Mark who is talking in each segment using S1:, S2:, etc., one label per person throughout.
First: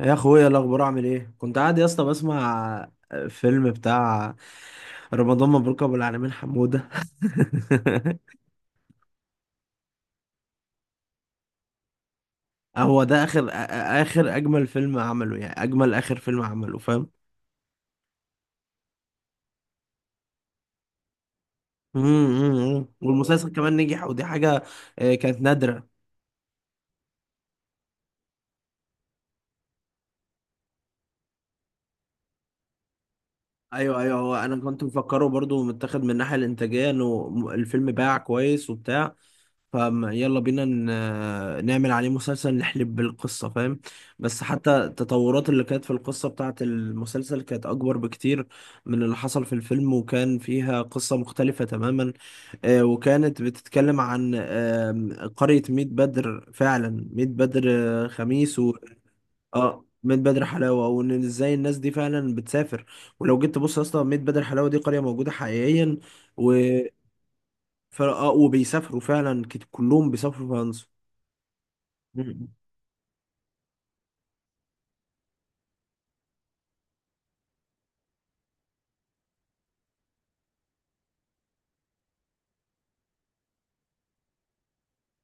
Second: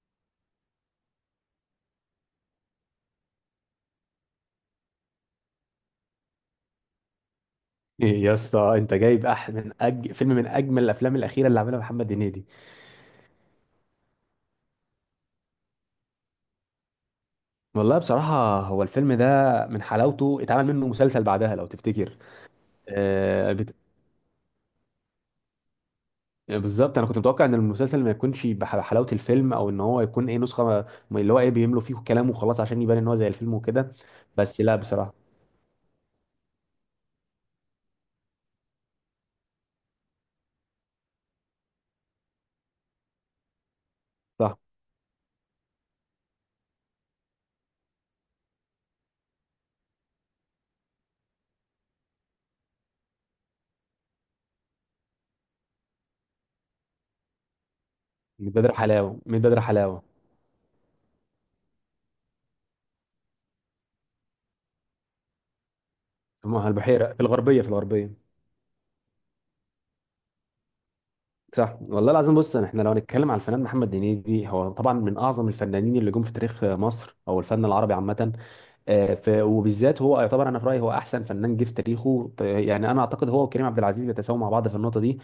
S1: يا اخويا، إيه الاخبار؟ عامل ايه؟ كنت قاعد يا اسطى بسمع فيلم بتاع رمضان مبروك ابو العالمين حمودة.
S2: يا اسطى انت جايب فيلم من اجمل الافلام الاخيره اللي عملها محمد هنيدي.
S1: هو ده اخر اجمل فيلم عمله، يعني اجمل اخر فيلم عمله، فاهم؟
S2: والله بصراحه هو الفيلم ده من حلاوته اتعمل منه مسلسل بعدها لو
S1: أمم،
S2: تفتكر.
S1: أمم، أمم. والمسلسل
S2: آه بت...
S1: كمان نجح، ودي حاجة. آه، كانت نادرة.
S2: بالظبط انا كنت متوقع ان المسلسل ما يكونش بحلاوه الفيلم او ان هو يكون ايه نسخه اللي هو ايه بيملوا فيه كلام وخلاص عشان يبان ان هو زي الفيلم وكده.
S1: ايوه، ايوه، هو انا
S2: بس لا
S1: كنت مفكره
S2: بصراحه.
S1: برضو متاخد من الناحيه الانتاجيه انه الفيلم باع كويس وبتاع. فيلا بينا نعمل عليه مسلسل، نحلب بالقصه، فاهم؟ بس
S2: صح،
S1: حتى التطورات اللي كانت في القصه بتاعه المسلسل كانت اكبر بكتير من اللي حصل في الفيلم، وكان فيها قصه مختلفه تماما. وكانت بتتكلم عن قريه ميت بدر، فعلا ميت بدر.
S2: من
S1: خميس.
S2: بدر حلاوه، من بدر
S1: اه،
S2: حلاوه.
S1: ميت بدر حلاوه، وان ازاي الناس دي فعلا بتسافر. ولو جيت تبص اصلا ميت بدر حلاوه دي قريه موجوده حقيقيا. و
S2: البحيره في الغربيه في
S1: ف...
S2: الغربيه
S1: آه وبيسافروا فعلا كلهم بيسافروا فرنسا.
S2: صح والله العظيم.
S1: مم.
S2: بص، احنا لو هنتكلم على الفنان محمد هنيدي، هو طبعا من اعظم الفنانين اللي جم في تاريخ مصر او الفن العربي عامه. وبالذات هو يعتبر، انا في رايي هو احسن فنان جه في تاريخه يعني انا اعتقد هو وكريم عبد العزيز بيتساووا مع بعض في النقطه دي.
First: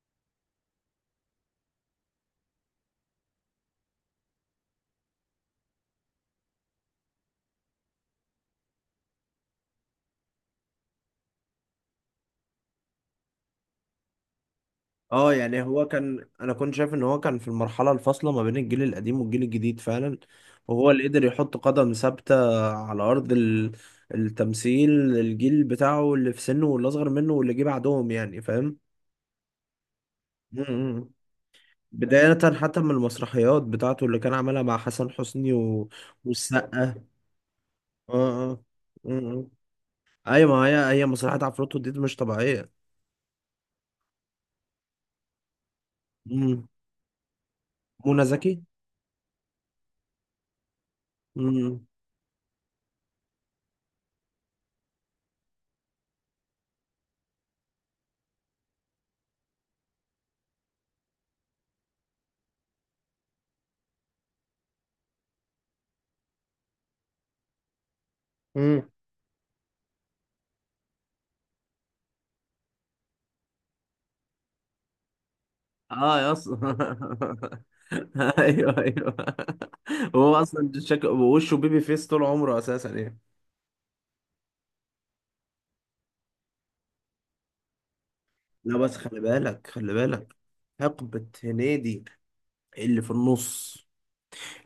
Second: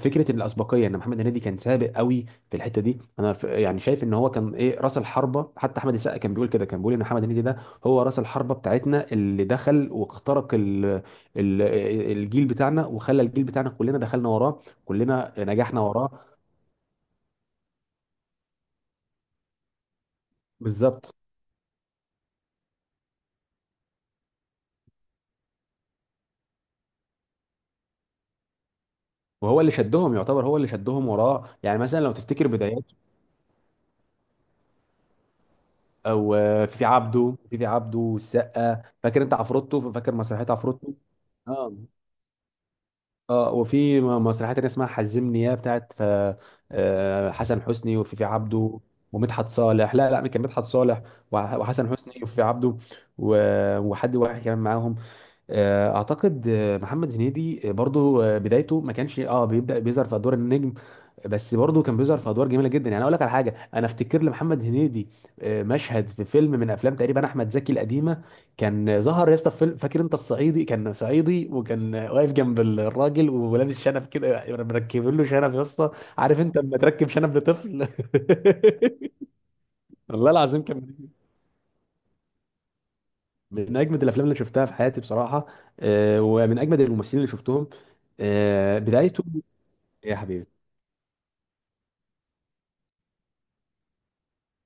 S2: فكره الاسبقيه ان محمد هنيدي كان سابق قوي في الحته دي، يعني شايف ان هو كان ايه راس الحربه. حتى احمد السقا كان بيقول كده، كان بيقول ان محمد هنيدي ده هو راس الحربه بتاعتنا اللي دخل واخترق ال ال الجيل بتاعنا، وخلى الجيل بتاعنا كلنا دخلنا وراه،
S1: اه،
S2: كلنا
S1: يعني
S2: نجحنا
S1: هو
S2: وراه.
S1: كان انا كنت شايف ان هو كان في المرحله الفاصله ما بين الجيل القديم والجيل الجديد فعلا. وهو اللي
S2: بالظبط.
S1: قدر يحط قدم ثابته على ارض التمثيل. الجيل بتاعه، اللي في سنه واللي اصغر منه واللي جه بعدهم، يعني فاهم؟
S2: وهو اللي شدهم، يعتبر هو اللي شدهم
S1: مم.
S2: وراه. يعني مثلا لو
S1: بداية
S2: تفتكر
S1: حتى
S2: بدايات،
S1: من المسرحيات بتاعته اللي كان عملها مع حسن حسني
S2: او آه، في
S1: والسقا.
S2: عبده، في عبده
S1: اه، اه.
S2: والسقا، فاكر
S1: م-
S2: انت
S1: م.
S2: عفروتو، فاكر مسرحيه
S1: ايوه، ما
S2: عفروتو.
S1: هي مسرحيات
S2: اه
S1: عفروتو دي مش طبيعية.
S2: اه. وفي مسرحيه تانيه اسمها حزمني يا بتاعت
S1: م.
S2: حسن حسني وفي
S1: منى
S2: في
S1: زكي.
S2: عبده ومدحت صالح. لا لا، كان مدحت صالح،
S1: م.
S2: وحسن حسني وفي عبده، وحد واحد كمان معاهم. آه، اعتقد آه، محمد هنيدي آه، برضو آه، بدايته ما كانش اه بيبدا بيظهر في ادوار النجم، بس برضو كان بيظهر في ادوار جميله جدا. يعني اقول لك على حاجه، انا افتكر لمحمد هنيدي آه، مشهد في فيلم من افلام تقريبا احمد زكي القديمه.
S1: امم.
S2: كان ظهر يا اسطى في فيلم، فاكر انت الصعيدي، كان صعيدي وكان واقف جنب الراجل ولابس شنب كده، مركبين له شنب يا اسطى.
S1: اه يا
S2: عارف انت
S1: اصلا.
S2: لما تركب شنب لطفل
S1: ايوه، ايوه.
S2: والله
S1: هو
S2: العظيم،
S1: اصلا
S2: كان
S1: شكله وشه بيبي فيس طول عمره اساسا يعني.
S2: من اجمد الافلام اللي شفتها في حياتي بصراحه، آه، ومن اجمد الممثلين اللي شفتهم
S1: لا،
S2: آه،
S1: بس خلي
S2: بدايته.
S1: بالك خلي
S2: يا
S1: بالك.
S2: حبيبي.
S1: حقبة هنيدي اللي في النص،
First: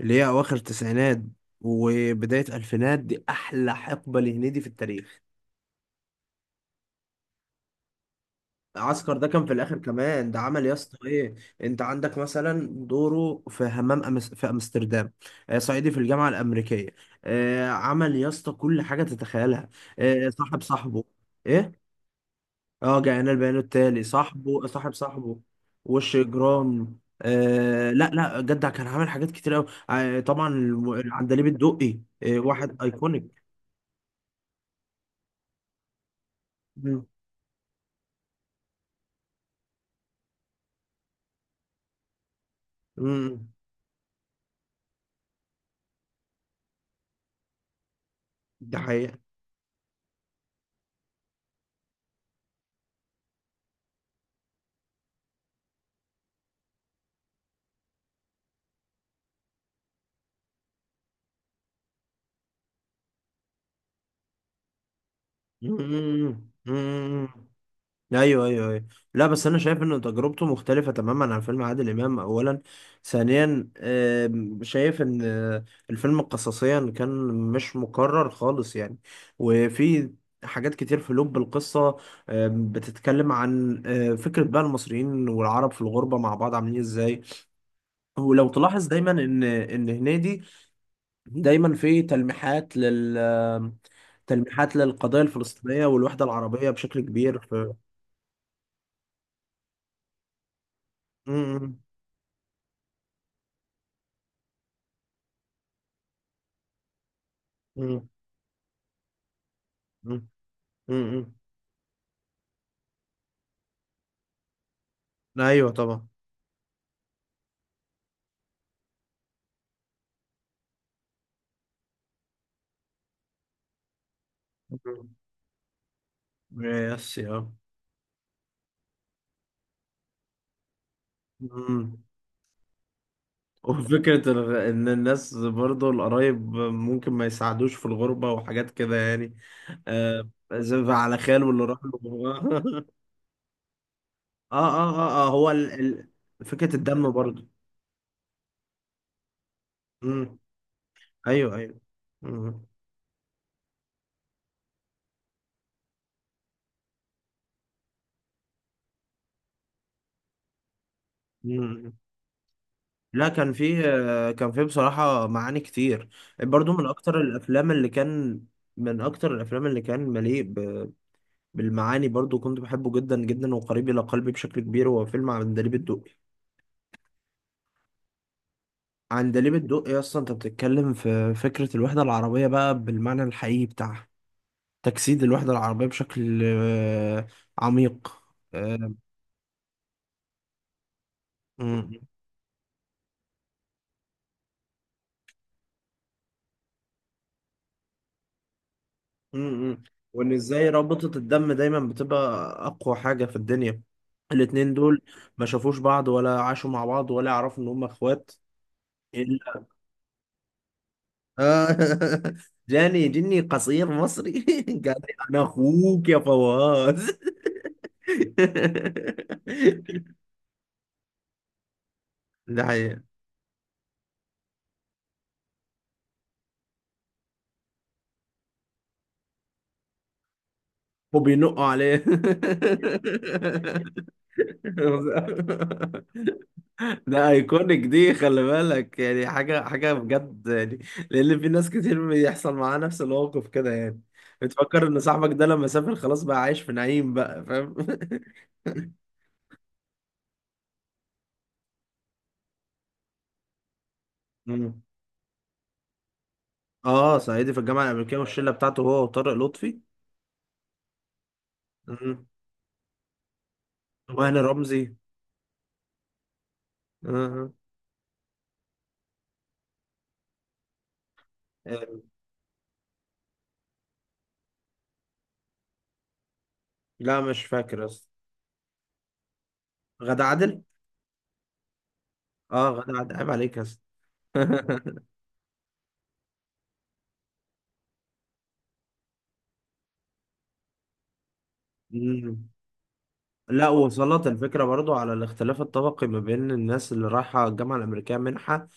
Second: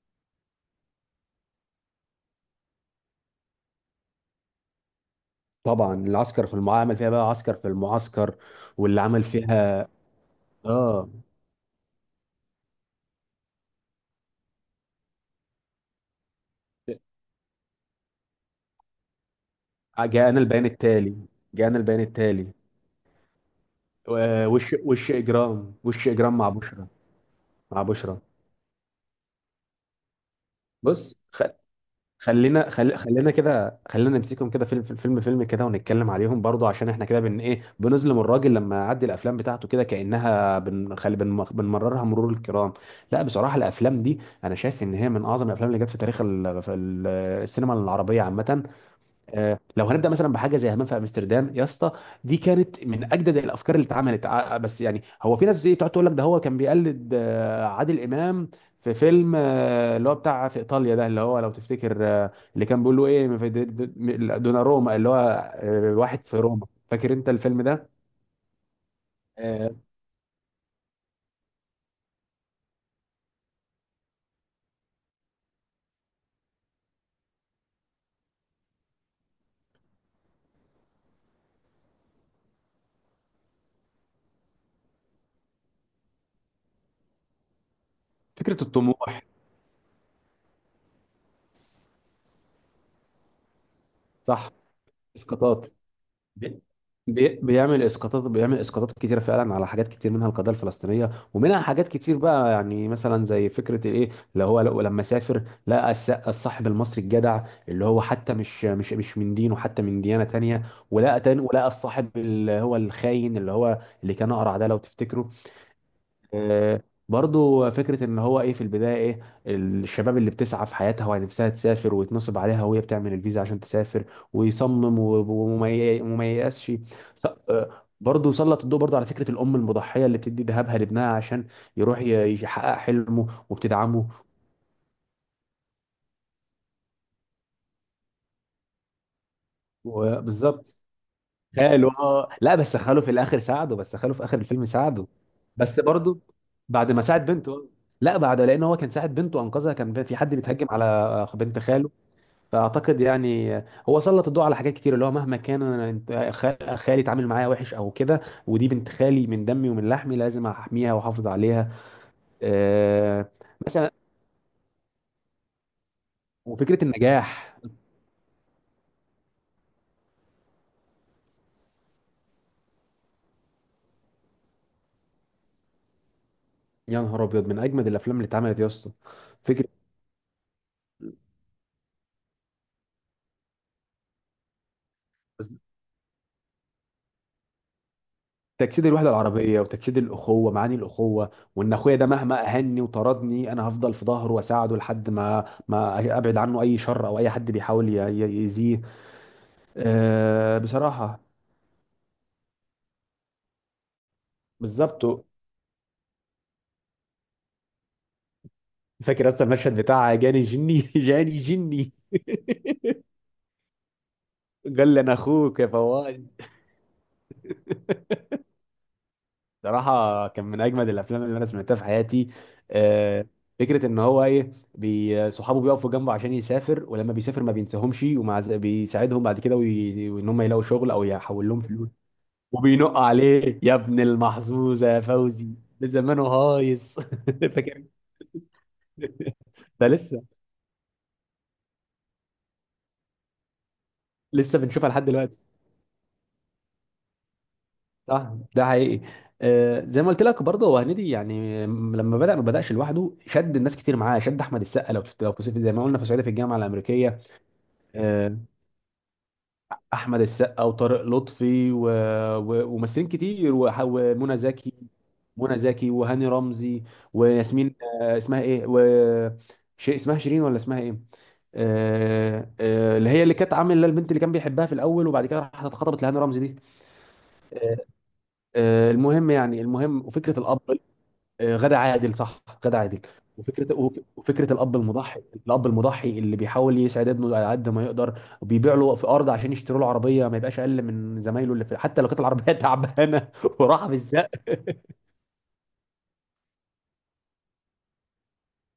S1: اللي هي اواخر تسعينات وبدايه الفينات، دي احلى حقبه لهنيدي في التاريخ.
S2: طبعا العسكر في المعسكر، عمل فيها بقى عسكر في المعسكر، واللي
S1: عسكر
S2: عمل
S1: ده كان في الاخر
S2: فيها
S1: كمان. ده عمل يا اسطى
S2: اه
S1: ايه؟ انت عندك مثلا دوره في همام أمس في امستردام. صعيدي في الجامعه الامريكيه. عمل يا اسطى كل حاجه تتخيلها.
S2: جاءنا
S1: صاحب
S2: البيان
S1: صاحبه.
S2: التالي. جاءنا
S1: ايه.
S2: البيان التالي،
S1: اه، جاءنا البيان التالي، صاحبه،
S2: وش،
S1: صاحب
S2: وش
S1: صاحبه.
S2: اجرام وش
S1: وش
S2: اجرام مع بشرى،
S1: جرام.
S2: مع
S1: آه، لا،
S2: بشرى.
S1: لا، جدع كان عامل حاجات كتير قوي. آه طبعا،
S2: بص خ-
S1: العندليب الدقي،
S2: خلينا،
S1: واحد
S2: خلينا
S1: ايكونيك.
S2: كده، خلينا نمسكهم كده فيلم فيلم فيلم كده ونتكلم عليهم برضو، عشان احنا كده بن ايه بنظلم الراجل، لما يعدي الافلام بتاعته كده كانها بنمررها مرور الكرام. لا
S1: امم.
S2: بصراحه، الافلام دي انا شايف ان هي من اعظم الافلام اللي جت في تاريخ السينما العربيه عامه.
S1: ده حقيقة.
S2: آه، لو هنبدا مثلا بحاجه زي همام في امستردام يا اسطى، دي كانت من اجدد الافكار اللي اتعملت. بس يعني هو في ناس ايه بتقعد تقول لك ده هو كان بيقلد آه، عادل امام في فيلم آه، اللي هو بتاع في ايطاليا ده، اللي هو لو تفتكر آه، اللي كان بيقول له ايه في دوناروما، اللي هو آه، واحد في
S1: امم،
S2: روما. فاكر
S1: امم.
S2: انت الفيلم ده؟
S1: ايوه، ايوه، ايوه. لا، بس انا
S2: آه،
S1: شايف ان تجربته مختلفة تماما عن فيلم عادل امام اولا. ثانيا، شايف ان الفيلم قصصيا كان مش مكرر خالص يعني. وفي حاجات كتير في لب القصة، بتتكلم عن فكرة بقى المصريين والعرب في الغربة مع بعض عاملين ازاي. ولو
S2: فكره
S1: تلاحظ دايما
S2: الطموح.
S1: ان هنيدي دايما في تلميحات
S2: صح.
S1: تلميحات للقضية
S2: اسقاطات،
S1: الفلسطينية والوحدة
S2: بي-
S1: العربية بشكل كبير في...
S2: بيعمل اسقاطات، بيعمل اسقاطات كتيره فعلا على حاجات كتير، منها القضيه الفلسطينيه ومنها
S1: مم.
S2: حاجات كتير بقى. يعني مثلا زي فكره الايه اللي هو لو لما سافر، لقى الصاحب المصري الجدع اللي هو
S1: مم.
S2: حتى مش من دينه، حتى من ديانه
S1: مم.
S2: تانية. ولقى
S1: مم.
S2: تاني، ولقى الصاحب اللي هو الخاين، اللي هو اللي كان اقرع ده لو تفتكروا.
S1: ايوه طبعا.
S2: آه، برضو فكرة ان هو ايه في البداية، ايه الشباب اللي بتسعى في حياتها ونفسها تسافر، ويتنصب عليها وهي بتعمل الفيزا عشان تسافر، ويصمم
S1: مم.
S2: وما ييأسش.
S1: يس
S2: ص-
S1: يا.
S2: آه، برضو سلط الضوء برضو على فكرة الأم المضحية اللي بتدي ذهبها لابنها عشان
S1: مم.
S2: يروح يحقق حلمه وبتدعمه.
S1: وفكرة إن الناس برضو القرايب ممكن ما يساعدوش في الغربة، وحاجات كده يعني.
S2: وبالظبط.
S1: زي على خاله اللي راح
S2: خاله اه لا بس
S1: له.
S2: خاله في الآخر ساعده، بس خاله في آخر
S1: آه،
S2: الفيلم
S1: آه،
S2: ساعده.
S1: آه، آه، هو
S2: بس برضو
S1: فكرة
S2: بعد ما
S1: الدم
S2: ساعد
S1: برضو.
S2: بنته. لا بعد، لأن هو كان ساعد بنته، أنقذها، كان في حد
S1: مم.
S2: بيتهجم على
S1: أيوه،
S2: بنت
S1: أيوه.
S2: خاله.
S1: مم.
S2: فاعتقد يعني هو سلط الضوء على حاجات كتير، اللي هو مهما كان انا خالي اتعامل معايا وحش او كده، ودي بنت خالي، من دمي ومن لحمي، لازم احميها واحافظ عليها.
S1: مم. لا،
S2: آه،
S1: كان فيه
S2: مثلا.
S1: كان فيه بصراحة معاني كتير. برضو
S2: وفكره النجاح.
S1: من أكتر الأفلام اللي كان مليء بالمعاني، برضو كنت بحبه جدا جدا وقريب إلى قلبي بشكل كبير. هو فيلم عندليب الدقي.
S2: يا نهار ابيض، من اجمد الافلام اللي اتعملت يا اسطى.
S1: عندليب
S2: فكره
S1: الدقي أصلا أنت بتتكلم في فكرة الوحدة العربية بقى بالمعنى الحقيقي بتاعها. تجسيد الوحدة العربية بشكل عميق.
S2: تجسيد الوحده العربيه، وتجسيد الاخوه، معاني الاخوه، وان
S1: آه،
S2: اخويا ده مهما اهني وطردني انا هفضل في ظهره واساعده لحد ما ما ابعد عنه اي شر او اي حد بيحاول يأذيه.
S1: امم. وان
S2: آه
S1: ازاي رابطة
S2: بصراحه.
S1: الدم دايما بتبقى اقوى حاجة في الدنيا. الاتنين دول
S2: بالظبط.
S1: ما شافوش بعض ولا عاشوا مع بعض ولا يعرفوا ان هم اخوات.
S2: فاكر اصلا
S1: الا.
S2: المشهد بتاع جاني جني جاني جني
S1: جاني جني قصير مصري.
S2: قال
S1: قال
S2: لي انا
S1: لي انا
S2: اخوك يا
S1: اخوك يا
S2: فواز.
S1: فواز.
S2: صراحة كان من أجمد الأفلام اللي أنا سمعتها في حياتي.
S1: ده حقيقة.
S2: آه، فكرة إن هو إيه صحابه بيقفوا جنبه عشان يسافر، ولما بيسافر ما بينساهمش، بيساعدهم بعد كده، وإن هم يلاقوا شغل أو يحول لهم
S1: وبينقوا
S2: فلوس.
S1: عليه.
S2: وبينق عليه يا ابن المحظوظة يا فوزي، ده زمانه هايص
S1: ده ايكونيك،
S2: فاكر؟
S1: دي خلي بالك يعني حاجه
S2: ده
S1: حاجه
S2: لسه،
S1: بجد يعني. لان في ناس كتير بيحصل معاها نفس الموقف كده يعني.
S2: لسه
S1: بتفكر
S2: بنشوفها
S1: ان
S2: لحد
S1: صاحبك
S2: دلوقتي.
S1: ده لما سافر خلاص بقى عايش في نعيم بقى، فاهم؟
S2: صح، ده حقيقي. آه، زي ما قلت لك برضه، هو هنيدي يعني لما بدأ ما بدأش لوحده، شد الناس كتير معاه، شد احمد
S1: مم.
S2: السقا لو في زي ما قلنا في صعيدي في الجامعه
S1: اه،
S2: الامريكيه.
S1: صعيدي في الجامعه الامريكيه
S2: آه،
S1: والشله بتاعته هو وطارق لطفي.
S2: احمد السقا وطارق لطفي
S1: مم.
S2: وممثلين كتير، ومنى
S1: وهاني
S2: زكي.
S1: رمزي.
S2: منى زكي وهاني رمزي
S1: آه.
S2: وياسمين، آه، اسمها ايه، و شيء اسمها شيرين ولا اسمها ايه،
S1: آه.
S2: آه، آه، اللي هي اللي كانت عامله البنت اللي كان بيحبها في الاول، وبعد كده راحت اتخطبت لهاني رمزي دي.
S1: لا، مش فاكر اصلا.
S2: آه، المهم يعني، المهم
S1: غادة
S2: وفكره الاب.
S1: عادل.
S2: آه، غادة عادل، صح
S1: اه،
S2: غادة
S1: غادة
S2: عادل.
S1: عادل، عيب عليك يا
S2: وفكره
S1: اسطى.
S2: وفكره الاب المضحي، الاب المضحي اللي بيحاول يسعد ابنه على قد ما يقدر، وبيبيع له في ارض عشان يشتروا له عربيه ما يبقاش اقل من زمايله اللي في، حتى لو كانت العربيه تعبانه.
S1: لا،
S2: وراح
S1: وصلت
S2: بالزق.
S1: الفكرة برضو على الاختلاف الطبقي ما بين الناس اللي رايحة الجامعة الأمريكية منحة،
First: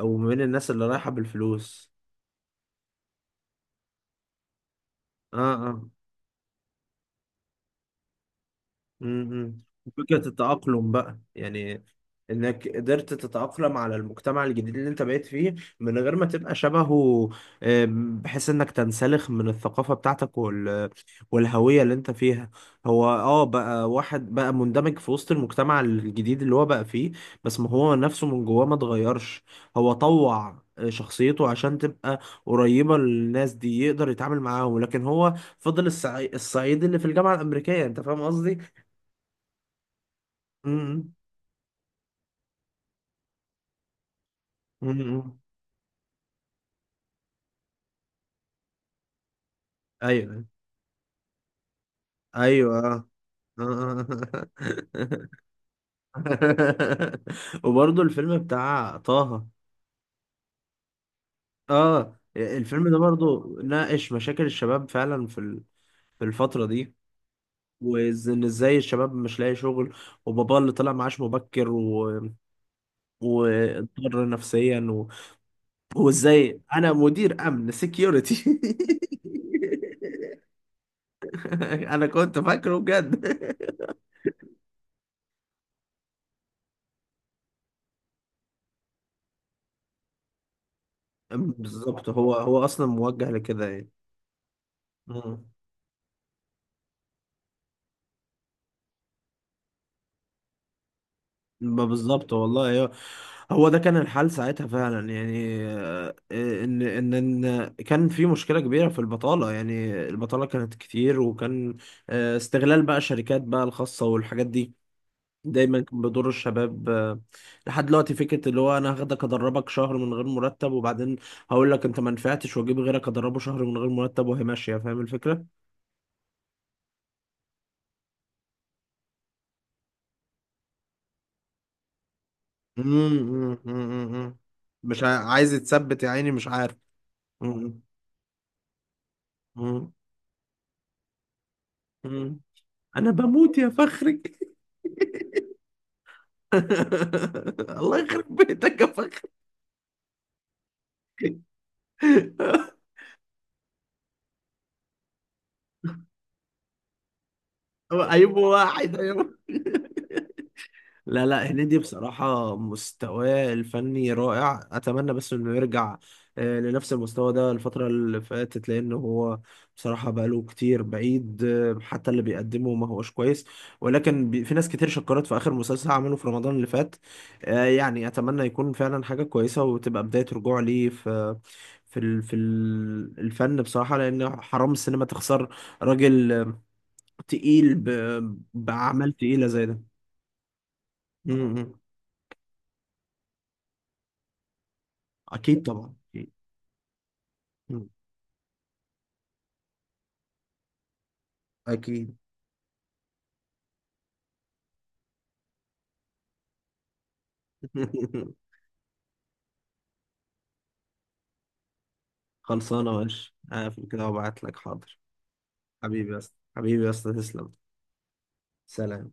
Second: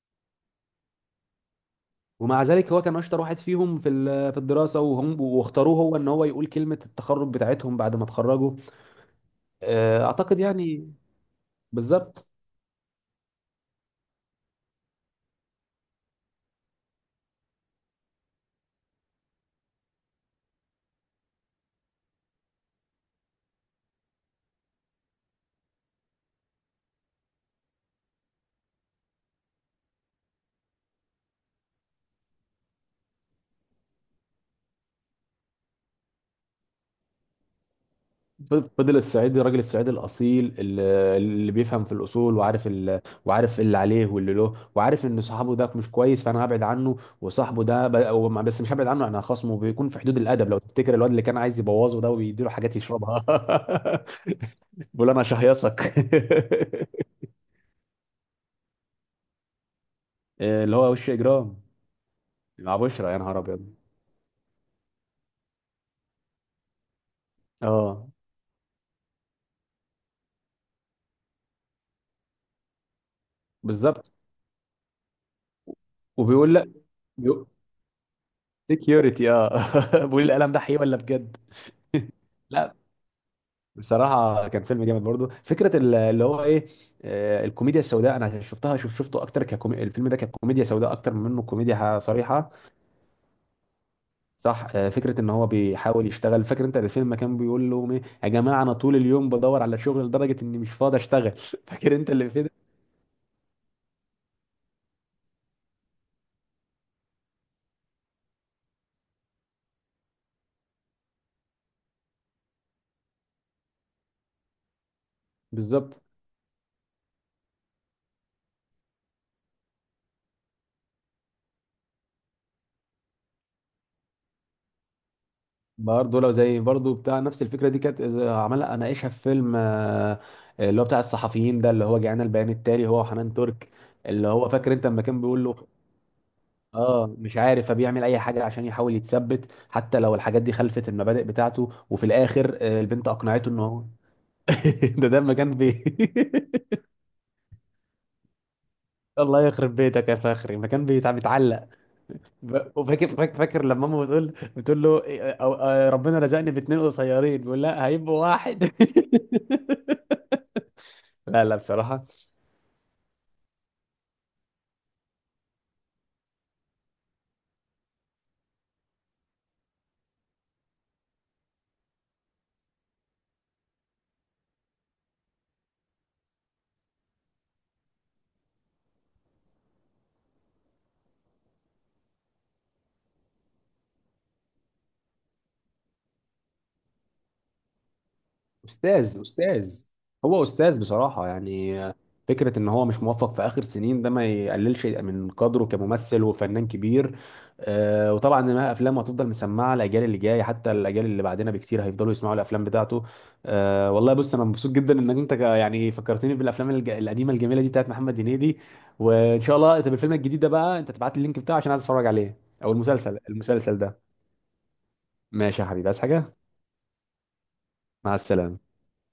S1: وما بين الناس اللي رايحة بالفلوس.
S2: ومع ذلك هو كان اشطر واحد فيهم في في الدراسه، وهم
S1: اه،
S2: واختاروه
S1: اه.
S2: هو ان هو يقول كلمه التخرج بتاعتهم بعد ما اتخرجوا.
S1: امم.
S2: آه،
S1: فكرة
S2: اعتقد
S1: التأقلم
S2: يعني،
S1: بقى يعني.
S2: بالظبط.
S1: انك قدرت تتأقلم على المجتمع الجديد اللي انت بقيت فيه من غير ما تبقى شبهه. بحيث انك تنسلخ من الثقافة بتاعتك والهوية اللي انت فيها. هو بقى واحد بقى مندمج في وسط المجتمع الجديد اللي هو بقى فيه. بس ما هو نفسه من جواه ما اتغيرش. هو طوع شخصيته عشان تبقى قريبة للناس دي يقدر يتعامل معاهم، لكن هو فضل الصعيد اللي في الجامعة الأمريكية، انت فاهم قصدي؟
S2: فضل الصعيدي، الراجل الصعيدي الاصيل اللي،
S1: امم.
S2: اللي بيفهم في الاصول، وعارف وعارف اللي عليه واللي له، وعارف ان
S1: امم.
S2: صاحبه ده مش كويس فانا هبعد عنه، وصاحبه ده ب... هو بس مش هبعد عنه، انا خصمه بيكون في حدود
S1: ايوه،
S2: الادب. لو تفتكر الواد اللي كان عايز يبوظه ده ويديله حاجات
S1: ايوه. آه.
S2: يشربها
S1: آه.
S2: بيقول انا شهيصك
S1: وبرضه الفيلم بتاع طه.
S2: اللي هو وش اجرام
S1: اه،
S2: مع
S1: الفيلم ده
S2: بشرى، يا نهار
S1: برضه
S2: ابيض
S1: ناقش مشاكل الشباب فعلا في الفترة دي.
S2: اه.
S1: وان ازاي الشباب مش لاقي شغل. وباباه اللي طلع معاش مبكر
S2: بالظبط.
S1: واضطر نفسيا
S2: وبيقول
S1: وازاي
S2: لا
S1: انا مدير امن سكيورتي.
S2: سكيورتي اه بيقول القلم ده حقيقي ولا بجد
S1: انا كنت
S2: لا
S1: فاكره بجد.
S2: بصراحة كان فيلم جامد. برضو فكرة اللي هو ايه آه، الكوميديا السوداء، انا شفتها، شفته اكتر الفيلم ده ككوميديا سوداء اكتر من منه كوميديا
S1: بالظبط، هو
S2: صريحة.
S1: هو اصلا موجه لكده يعني.
S2: صح. آه، فكرة ان
S1: مم.
S2: هو بيحاول يشتغل، فاكر انت الفيلم كان بيقول لهم ايه يا جماعة، انا طول اليوم بدور على شغل لدرجة اني مش فاضي اشتغل
S1: ما
S2: فاكر انت اللي
S1: بالظبط
S2: في ده؟
S1: والله. هو هو ده كان الحال ساعتها فعلا يعني، ان ان كان في مشكله كبيره في البطاله، يعني البطاله كانت كتير، وكان استغلال بقى الشركات بقى الخاصه والحاجات دي دايما كان
S2: بالظبط.
S1: بيضر الشباب، لحد دلوقتي فكره اللي هو انا هاخدك ادربك شهر من غير مرتب، وبعدين هقول لك انت ما نفعتش، واجيب غيرك ادربه شهر من غير مرتب، وهي ماشيه، فاهم الفكره؟
S2: برضه لو زي برضه بتاع نفس الفكرة دي كانت إذا عملها اناقشها في فيلم آه، اللي هو بتاع الصحفيين ده، اللي هو جاءنا البيان التالي هو
S1: امم،
S2: وحنان
S1: امم،
S2: ترك.
S1: امم،
S2: اللي هو فاكر انت
S1: مش
S2: لما كان بيقول
S1: عايز
S2: له
S1: يتثبت يا عيني، مش عارف.
S2: اه مش عارف،
S1: امم،
S2: فبيعمل اي حاجه عشان يحاول يتثبت،
S1: امم،
S2: حتى لو الحاجات دي خلفت المبادئ بتاعته، وفي
S1: امم.
S2: الاخر آه، البنت
S1: انا
S2: اقنعته
S1: بموت
S2: ان
S1: يا
S2: هو
S1: فخري!
S2: ده ده مكان بي
S1: الله يخرب بيتك يا فخري!
S2: الله يخرب بيتك يا فخري، مكان بيتعلق وفاكر، فاكر، فاكر لما ماما بتقول، بتقول له إيه، ربنا رزقني باتنين قصيرين، بيقول لا هيبقوا
S1: ايوب
S2: واحد
S1: واحد. لا،
S2: لا
S1: لا،
S2: لا
S1: هنيدي
S2: بصراحه،
S1: بصراحة مستواه الفني رائع، أتمنى بس إنه يرجع لنفس المستوى ده. الفترة اللي فاتت لأن هو بصراحة بقاله كتير بعيد، حتى اللي بيقدمه ما هوش كويس. ولكن في ناس كتير شكرت في آخر مسلسل عمله في رمضان اللي فات. يعني أتمنى يكون فعلا حاجة كويسة وتبقى بداية رجوع ليه في الفن بصراحة، لأن حرام السينما تخسر راجل تقيل بأعمال
S2: استاذ،
S1: تقيلة زي ده.
S2: استاذ، هو استاذ بصراحه.
S1: م- م.
S2: يعني فكره ان هو مش موفق في اخر سنين ده، ما يقللش من
S1: اكيد
S2: قدره
S1: طبعا
S2: كممثل
S1: اكيد.
S2: وفنان كبير.
S1: مم.
S2: آه. وطبعا ما افلامه هتفضل مسمعه الاجيال اللي جايه، حتى الاجيال اللي بعدنا بكتير هيفضلوا
S1: اكيد.
S2: يسمعوا الافلام بتاعته. آه والله. بص انا مبسوط جدا انك انت يعني فكرتني بالافلام القديمه الجميله دي بتاعت محمد هنيدي. وان شاء الله، طب الفيلم الجديد ده بقى انت تبعت لي اللينك بتاعه عشان عايز اتفرج عليه، او
S1: خلصانه،
S2: المسلسل،
S1: ماشي،
S2: المسلسل
S1: هقفل كده
S2: ده.
S1: وابعت لك، حاضر.
S2: ماشي يا حبيبي، عايز
S1: حبيبي يا
S2: حاجه؟
S1: اسطى، حبيبي يا اسطى، تسلم.
S2: مع السلامه.
S1: سلام.